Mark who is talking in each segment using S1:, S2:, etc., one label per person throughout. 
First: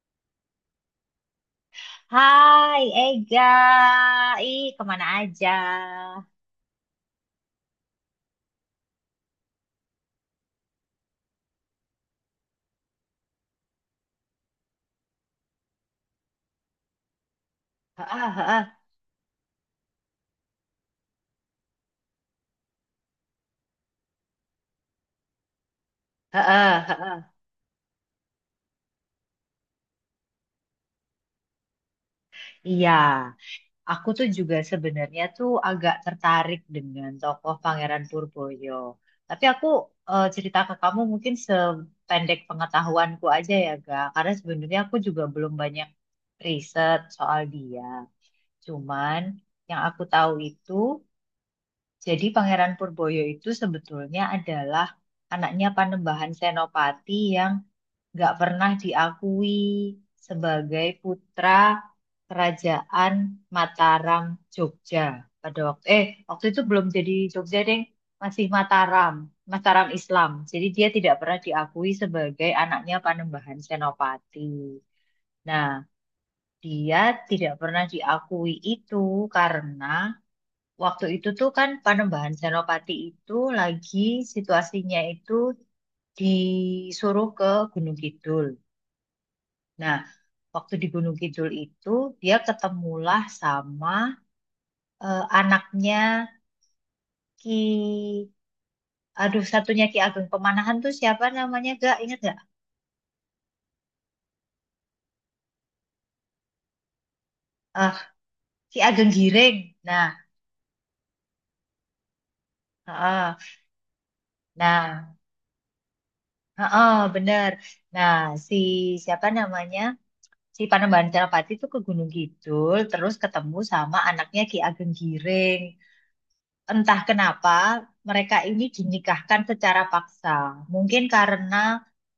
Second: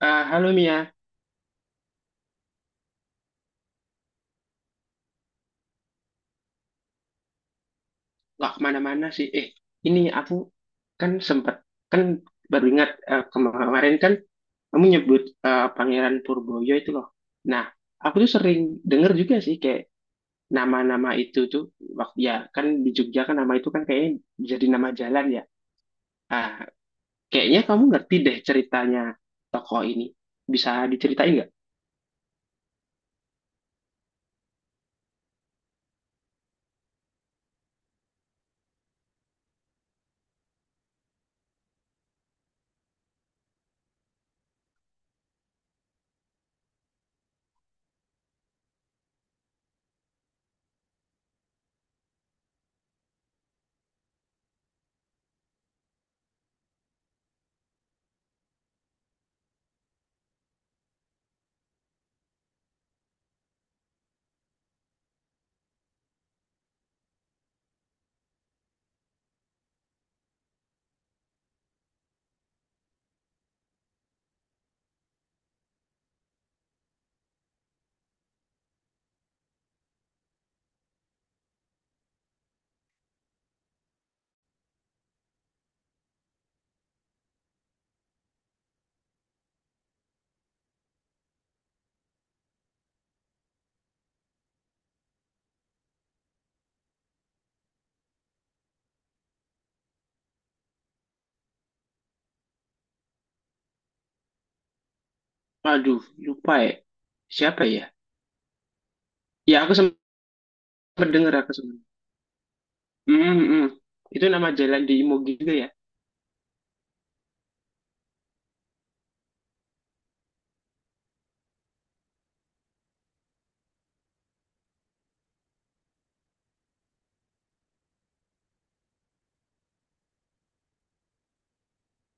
S1: Halo Mia,
S2: Hai Ega, ih kemana aja?
S1: nggak kemana-mana sih. Ini aku kan sempat kan baru ingat kemarin kan kamu nyebut Pangeran Purboyo itu loh. Nah, aku
S2: Heeh,
S1: tuh sering
S2: heeh,
S1: denger juga sih kayak nama-nama itu tuh waktu ya kan di Jogja kan nama itu kan kayaknya jadi nama jalan ya. Ah,
S2: heeh, heeh.
S1: kayaknya kamu ngerti deh ceritanya tokoh ini. Bisa diceritain nggak?
S2: Iya, aku tuh juga sebenarnya tuh agak tertarik dengan tokoh Pangeran Purboyo. Tapi aku cerita ke kamu mungkin sependek pengetahuanku aja ya, Ga. Karena sebenarnya aku juga belum banyak riset soal dia. Cuman yang aku tahu itu, jadi Pangeran Purboyo itu sebetulnya adalah anaknya Panembahan Senopati yang nggak pernah diakui sebagai putra Kerajaan Mataram Jogja pada waktu itu belum jadi Jogja deh, masih Mataram. Mataram Islam, jadi dia tidak pernah diakui sebagai anaknya Panembahan Senopati. Nah, dia tidak pernah diakui itu karena waktu itu tuh kan Panembahan Senopati itu lagi situasinya itu disuruh ke Gunung Kidul. Nah, waktu di Gunung Kidul itu dia ketemulah sama anaknya Ki Aduh, satunya Ki Ageng Pemanahan tuh siapa namanya? Gak inget gak?
S1: Aduh, lupa ya. Siapa ya?
S2: Eh, Ki Ageng
S1: Ya aku
S2: Giring.
S1: sempat
S2: Nah,
S1: denger, aku sempat.
S2: heeh.
S1: Hmm, hmm. Itu nama jalan di
S2: Nah,
S1: Imogi juga ya.
S2: heeh, bener. Nah, si siapa namanya? Si Panembahan Senapati itu ke Gunung Kidul terus ketemu sama anaknya Ki Ageng Giring. Entah kenapa mereka ini dinikahkan secara paksa. Mungkin karena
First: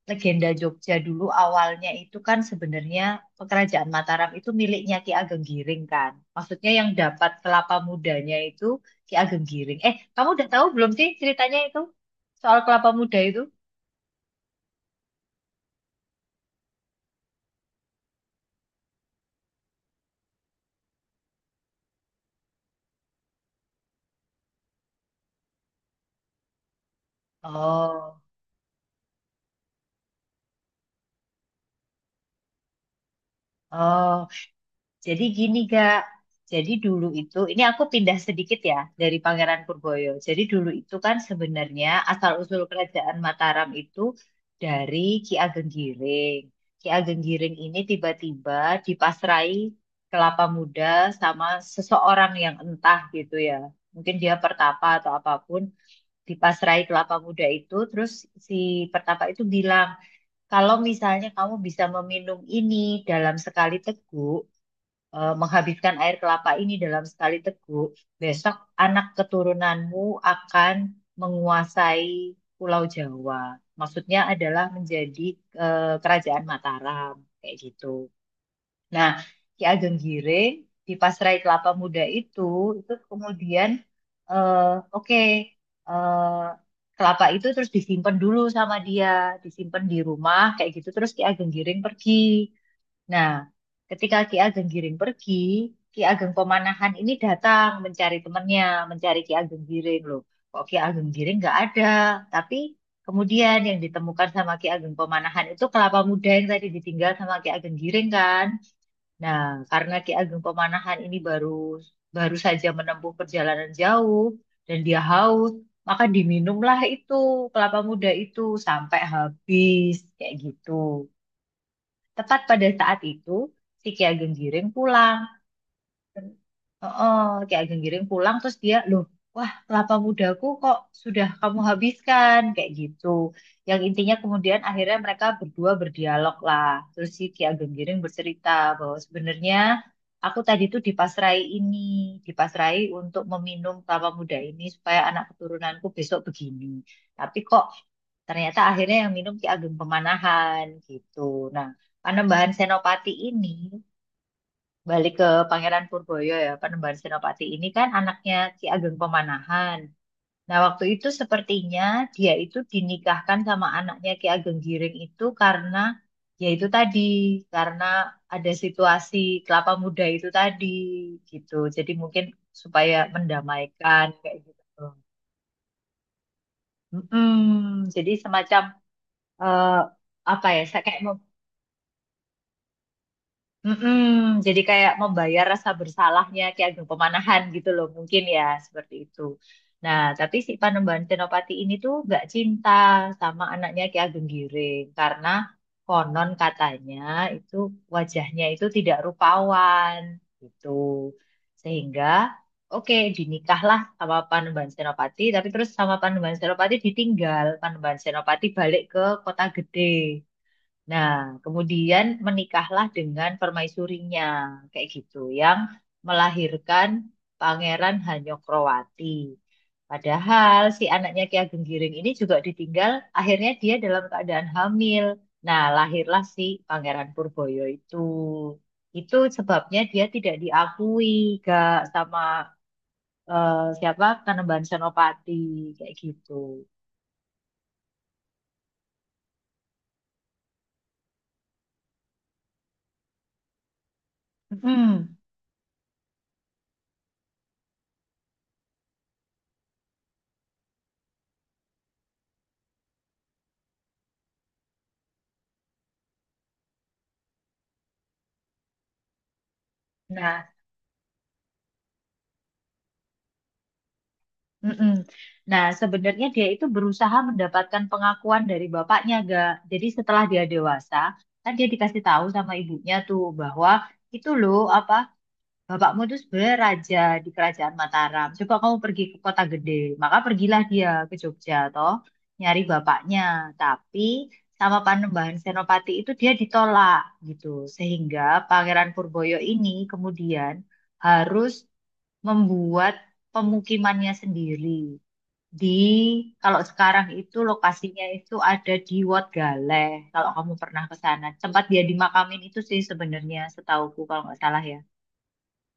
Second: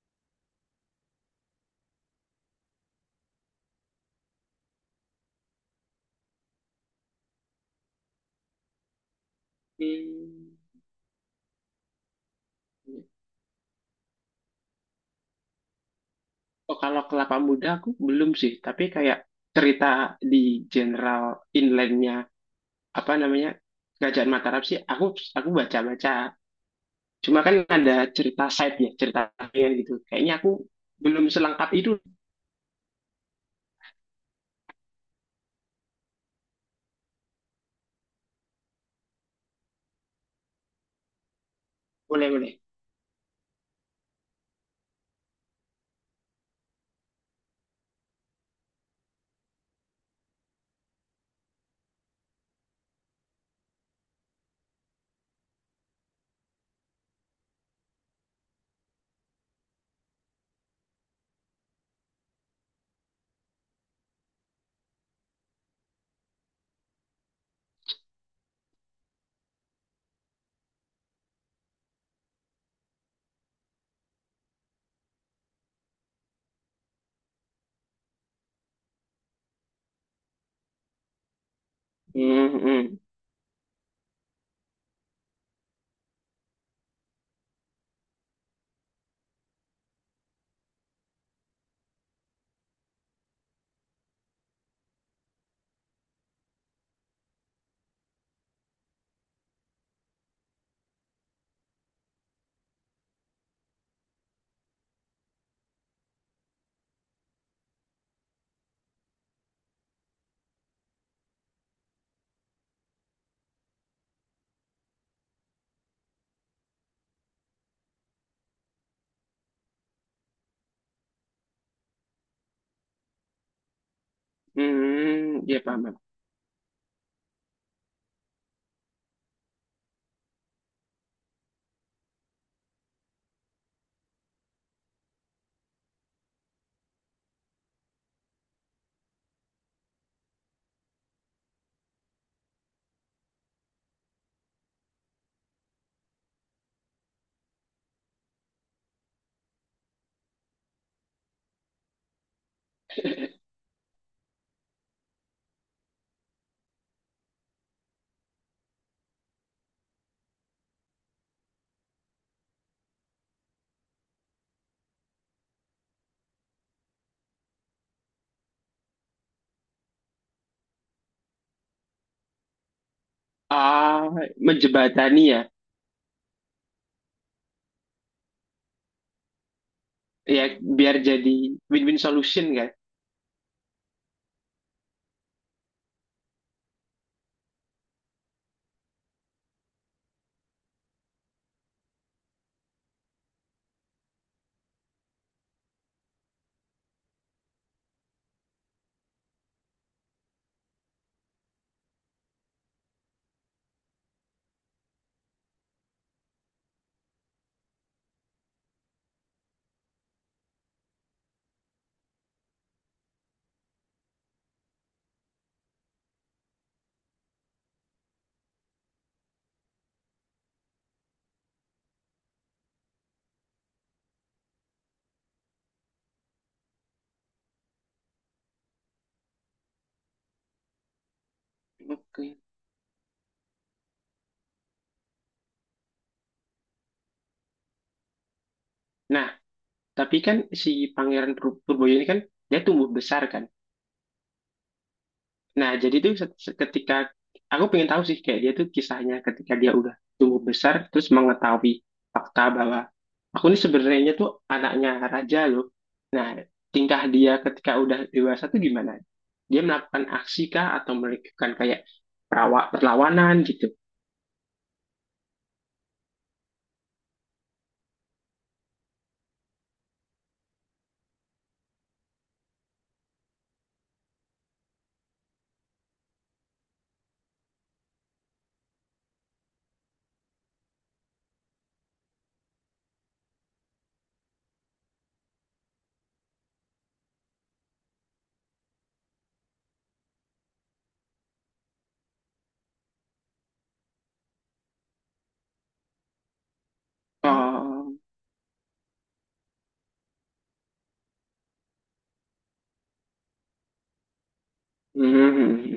S2: legenda Jogja dulu awalnya itu kan sebenarnya kerajaan Mataram itu miliknya Ki Ageng Giring kan. Maksudnya yang dapat kelapa mudanya itu Ki Ageng Giring. Kamu udah
S1: Hmm.
S2: tahu belum sih ceritanya itu soal kelapa muda itu?
S1: Oh, kalau kelapa muda aku belum sih, tapi kayak cerita di general inlandnya, apa namanya, Kerajaan Mataram sih, aku baca-baca. Cuma kan ada
S2: Oh,
S1: cerita side-nya, cerita sampingan gitu. Kayaknya aku belum selengkap itu.
S2: oh. Jadi gini Kak, jadi dulu itu, ini aku pindah sedikit ya dari Pangeran Purboyo. Jadi dulu itu kan sebenarnya
S1: Boleh boleh.
S2: asal-usul kerajaan Mataram itu dari Ki Ageng Giring. Ki Ageng Giring ini tiba-tiba dipasrai kelapa muda sama seseorang yang entah gitu ya. Mungkin dia pertapa atau apapun, dipasrai kelapa muda itu, terus si pertapa itu bilang, kalau misalnya kamu bisa meminum ini dalam sekali teguk, menghabiskan air kelapa ini dalam sekali teguk, besok anak keturunanmu akan menguasai Pulau Jawa. Maksudnya adalah menjadi kerajaan Mataram, kayak gitu. Nah, Ki Ageng Giring di Pasrai Kelapa Muda
S1: Hmm,
S2: itu
S1: hmm,
S2: kemudian, eh, oke, eh, kelapa itu terus disimpan dulu sama dia, disimpan di rumah, kayak gitu. Terus Ki Ageng Giring pergi. Nah, ketika Ki Ageng Giring pergi, Ki Ageng Pemanahan ini datang mencari temannya, mencari Ki Ageng Giring loh. Kok Ki Ageng Giring nggak ada? Tapi kemudian yang ditemukan sama Ki Ageng Pemanahan itu kelapa muda yang tadi ditinggal sama Ki Ageng Giring kan. Nah, karena Ki Ageng Pemanahan ini baru baru saja menempuh perjalanan jauh dan dia haus, maka diminumlah itu kelapa muda itu sampai habis kayak gitu. Tepat pada saat itu, si Ki Ageng Giring pulang.
S1: hmm, ya paham, paham.
S2: Oh, kayak Genggiring pulang terus dia loh, wah, kelapa mudaku kok sudah kamu habiskan kayak gitu, yang intinya kemudian akhirnya mereka berdua berdialog lah, terus si Ki Ageng Giring bercerita bahwa sebenarnya aku tadi tuh dipasrai ini, dipasrai untuk meminum kelapa muda ini supaya anak keturunanku besok begini, tapi kok ternyata akhirnya yang minum Ki Ageng Pemanahan gitu. Nah, Panembahan Senopati ini balik ke Pangeran Purboyo ya, Panembahan Senopati ini kan anaknya Ki Ageng Pemanahan. Nah, waktu itu sepertinya dia itu dinikahkan sama anaknya Ki Ageng Giring itu karena ya itu tadi, karena ada situasi kelapa muda itu tadi gitu. Jadi mungkin supaya mendamaikan
S1: Ah,
S2: kayak gitu.
S1: menjebatani ya,
S2: Mm-mm. Jadi semacam eh, apa
S1: ya
S2: ya? Saya kayak.
S1: biar jadi win-win solution kan.
S2: Mm-mm, jadi kayak membayar rasa bersalahnya Ki Ageng Pemanahan gitu loh, mungkin ya seperti itu. Nah, tapi si Panembahan Senopati ini tuh gak cinta sama anaknya Ki Ageng Giring karena konon katanya itu wajahnya itu tidak rupawan gitu. Sehingga oke, dinikahlah sama Panembahan Senopati, tapi terus sama Panembahan Senopati ditinggal. Panembahan Senopati balik ke kota gede. Nah, kemudian menikahlah dengan permaisurinya, kayak gitu, yang melahirkan Pangeran Hanyokroati. Padahal si anaknya Ki Ageng Giring ini juga ditinggal, akhirnya dia dalam keadaan hamil. Nah, lahirlah si Pangeran Purboyo itu. Itu sebabnya dia tidak diakui, gak sama
S1: Oke.
S2: siapa, Kanembahan Senopati, kayak gitu.
S1: Nah, tapi kan si Purboyo ini kan dia tumbuh besar kan.
S2: Mm.
S1: Nah, ketika aku pengen tahu sih kayak dia tuh kisahnya ketika dia udah tumbuh besar terus mengetahui fakta bahwa aku ini sebenarnya tuh anaknya raja loh. Nah, tingkah dia ketika udah dewasa tuh gimana? Dia melakukan
S2: Nah.
S1: aksi kah atau melakukan kayak perlawanan gitu?
S2: Mm-mm. Nah, sebenarnya dia itu berusaha mendapatkan pengakuan dari bapaknya, gak? Jadi setelah dia dewasa, kan dia dikasih tahu sama ibunya tuh bahwa itu loh apa, bapakmu tuh sebenarnya raja di kerajaan Mataram. Coba kamu pergi ke kota gede, maka pergilah dia ke Jogja toh, nyari bapaknya. Tapi sama Panembahan Senopati itu dia ditolak gitu, sehingga Pangeran Purboyo ini kemudian harus membuat pemukimannya sendiri di, kalau sekarang itu
S1: Oh,
S2: lokasinya itu ada di Wat Galeh. Kalau kamu pernah ke sana, tempat dia dimakamin itu sih sebenarnya setauku kalau nggak salah ya.
S1: hmm, hmm, hmm, hmm.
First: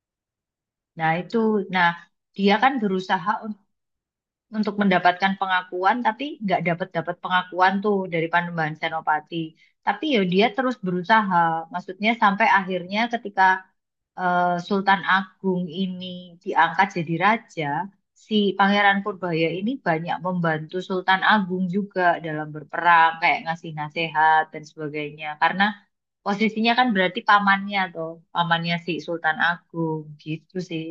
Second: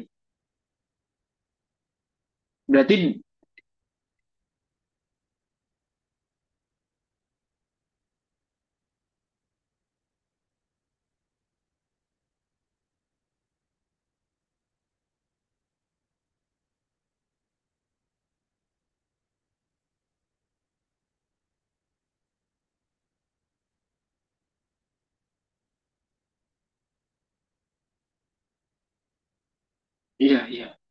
S2: Nah itu, nah, dia kan
S1: Berarti
S2: berusaha untuk mendapatkan pengakuan, tapi nggak dapat dapat pengakuan tuh dari Panembahan Senopati. Tapi ya dia terus berusaha, maksudnya sampai akhirnya ketika Sultan Agung ini diangkat jadi raja, si Pangeran Purbaya ini banyak membantu Sultan Agung juga dalam berperang, kayak ngasih nasihat dan sebagainya. Karena posisinya kan berarti pamannya tuh, pamannya si Sultan Agung
S1: iya,
S2: gitu
S1: iya.
S2: sih.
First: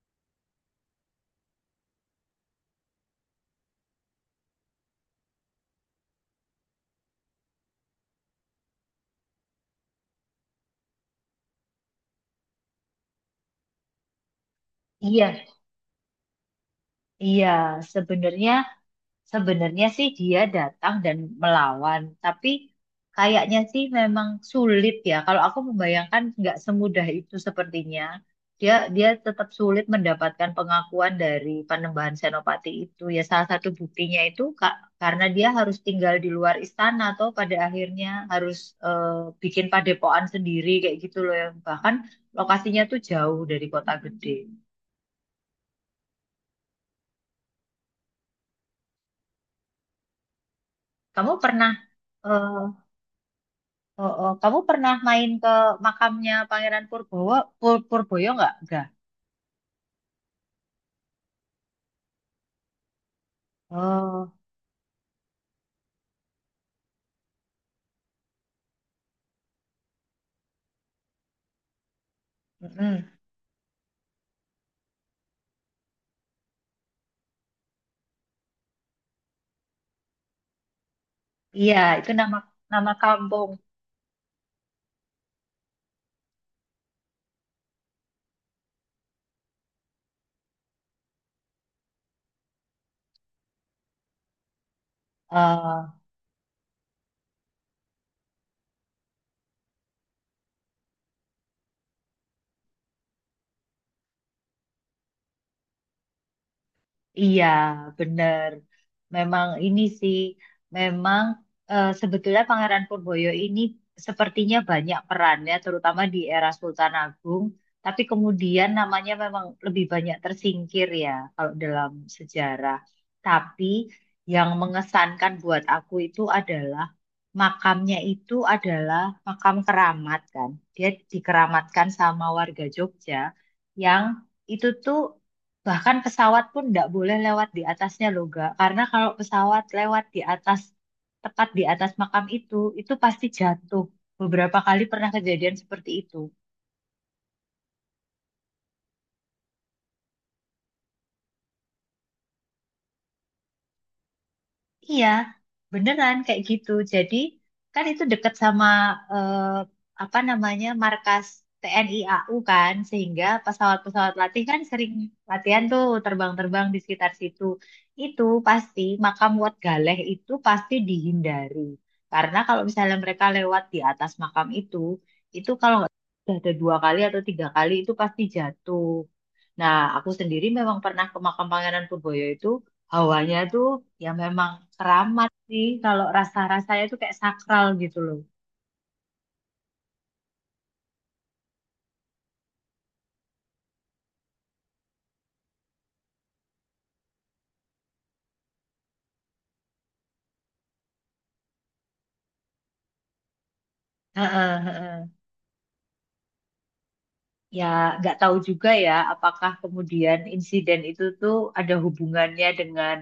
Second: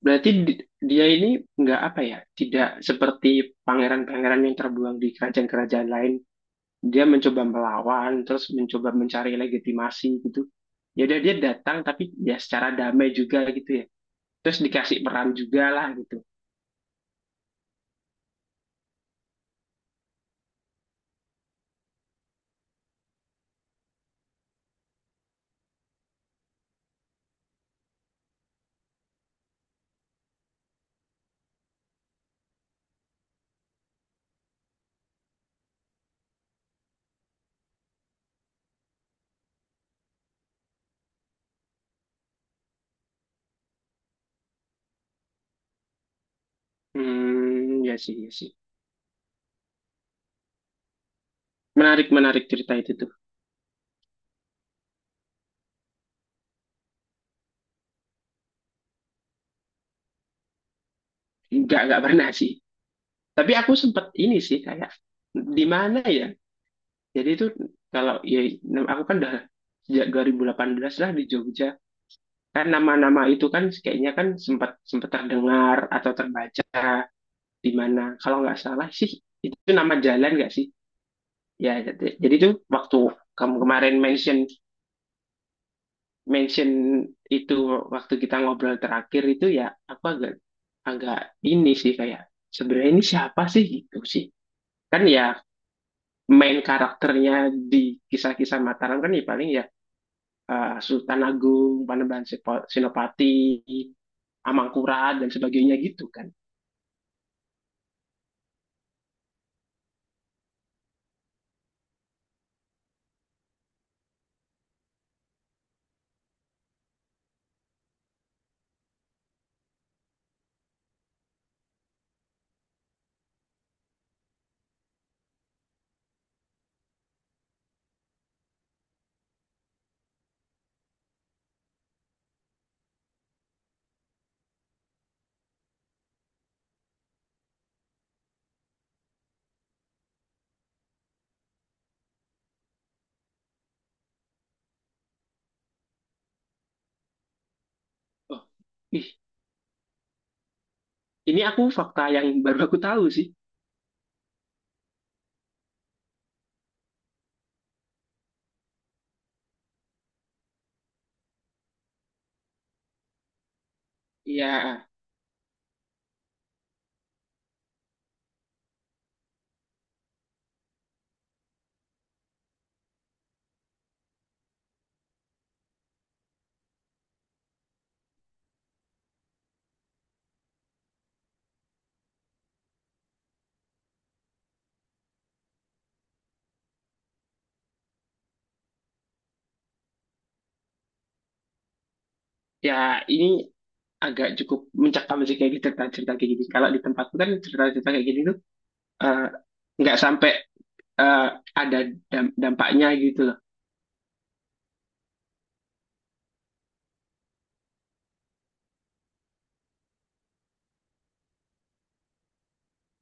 S1: Berarti dia ini nggak apa ya? Tidak seperti pangeran-pangeran yang terbuang di kerajaan-kerajaan lain, dia mencoba melawan terus mencoba mencari legitimasi gitu, ya udah dia datang tapi ya secara damai juga gitu ya, terus dikasih peran
S2: Iya,
S1: juga lah gitu.
S2: iya, sebenarnya Sebenarnya sih dia datang dan melawan, tapi kayaknya sih memang sulit ya. Kalau aku membayangkan nggak semudah itu sepertinya. Dia dia tetap sulit mendapatkan pengakuan dari Panembahan Senopati itu. Ya salah satu buktinya itu karena dia harus tinggal di luar istana atau pada akhirnya harus eh, bikin padepokan sendiri kayak gitu loh, yang bahkan lokasinya tuh jauh dari kota gede.
S1: Hmm, ya sih, ya sih,
S2: Kamu pernah
S1: menarik, menarik
S2: eh,
S1: cerita itu tuh.
S2: Oh, oh. Kamu pernah main ke makamnya Pangeran Purbowo, Purboyo nggak? Nggak.
S1: Nggak pernah sih, tapi aku sempet
S2: Oh,
S1: ini sih kayak, di mana ya, jadi itu kalau ya aku kan udah sejak 2018 lah di Jogja, kan
S2: mm-mm.
S1: nama-nama itu kan kayaknya kan sempat sempat terdengar atau terbaca di mana, kalau nggak salah sih itu nama jalan nggak sih. Ya,
S2: Iya, itu
S1: jadi
S2: nama,
S1: tuh waktu
S2: kampung.
S1: kamu kemarin mention mention itu waktu kita ngobrol terakhir itu ya, aku agak agak ini sih kayak sebenarnya ini siapa sih gitu sih. Kan ya
S2: eh,
S1: main karakternya di kisah-kisah Mataram kan ya paling ya Sultan Agung, Senopati, Amangkurat dan sebagainya gitu kan.
S2: Iya, benar. Memang ini sih, memang sebetulnya Pangeran Purboyo ini sepertinya banyak perannya, terutama di era Sultan Agung. Tapi kemudian namanya memang lebih banyak tersingkir ya, kalau dalam sejarah. Tapi yang mengesankan buat aku itu adalah makamnya itu adalah makam keramat kan. Dia dikeramatkan sama warga Jogja yang itu tuh, bahkan pesawat pun nggak boleh lewat di atasnya loh, Ga. Karena kalau pesawat lewat di atas, tepat di atas makam itu pasti jatuh. Beberapa kali pernah kejadian seperti itu.
S1: Oh, ih, ini aku fakta yang baru aku tahu sih.
S2: Iya, beneran kayak gitu. Jadi kan itu deket sama eh, apa namanya, markas TNI AU kan, sehingga pesawat-pesawat latih kan
S1: Ya,
S2: sering latihan tuh terbang-terbang di sekitar situ. Itu pasti makam Wat Galeh itu pasti dihindari. Karena kalau misalnya mereka lewat di atas makam itu kalau nggak salah ada 2 kali atau 3 kali itu pasti jatuh. Nah, aku sendiri memang pernah ke makam Pangeran Purboyo itu, hawanya tuh ya memang keramat sih. Kalau rasa-rasanya tuh kayak sakral gitu loh.
S1: ya ini agak cukup mencekam sih kayak gitu cerita-cerita kayak gini. Kalau di tempatku kan cerita-cerita kayak gini tuh eh, nggak sampai eh, ada dampaknya gitu loh.
S2: Heeh, heeh. Ya, nggak tahu juga ya apakah kemudian insiden itu tuh ada hubungannya dengan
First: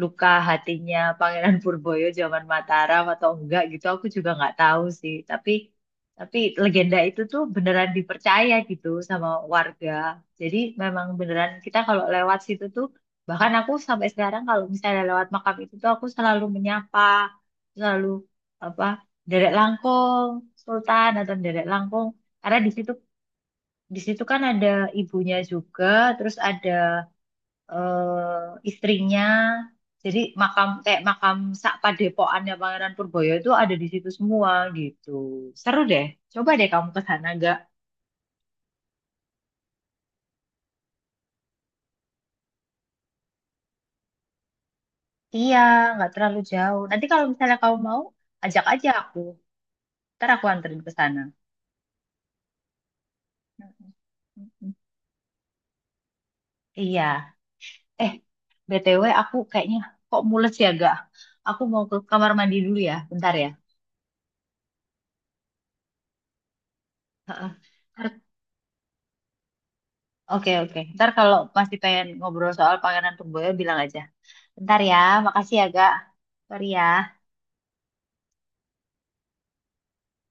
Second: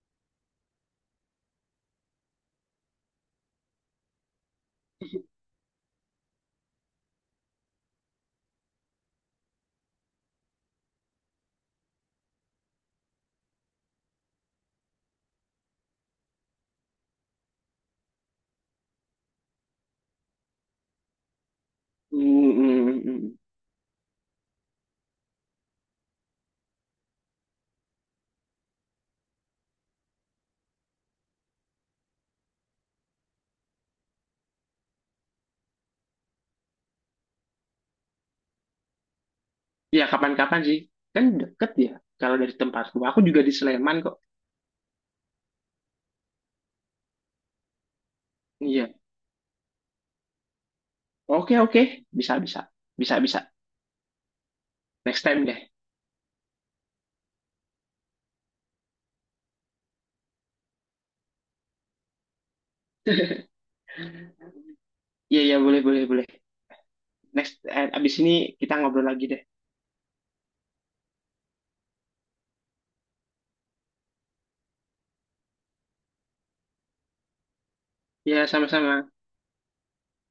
S2: luka hatinya Pangeran Purboyo zaman Mataram atau enggak gitu, aku juga nggak tahu sih, tapi legenda itu tuh beneran dipercaya gitu sama warga, jadi memang beneran kita kalau lewat situ tuh, bahkan aku sampai sekarang kalau misalnya lewat makam itu tuh aku selalu menyapa, selalu apa, Derek Langkong Sultan atau Derek Langkong,
S1: Hmm,
S2: karena di situ
S1: hmm, hmm.
S2: di situ kan ada ibunya juga, terus ada istrinya. Jadi makam kayak makam sak padepokannya Pangeran Purboyo itu ada di situ semua gitu. Seru deh. Coba deh kamu ke sana gak?
S1: Ya kapan-kapan sih, kan deket ya. Kalau dari tempatku, aku juga di Sleman kok.
S2: Iya, nggak terlalu jauh. Nanti kalau misalnya kamu mau, ajak aja
S1: Iya,
S2: aku. Ntar aku anterin ke sana.
S1: oke oke, bisa bisa, bisa bisa.
S2: Mm-mm. Mm-mm.
S1: Next time deh.
S2: Iya. Eh, BTW aku kayaknya kok mules ya gak? Aku mau ke kamar mandi dulu ya. Bentar ya.
S1: Iya iya, boleh boleh boleh.
S2: Heeh.
S1: Next, abis
S2: Ntar-
S1: ini kita ngobrol lagi deh.
S2: Oke, oke. Ntar kalau masih pengen ngobrol soal Pangeran Purboyo, bilang aja. Bentar ya, makasih ya, Kak. Sorry ya.
S1: Iya sama-sama.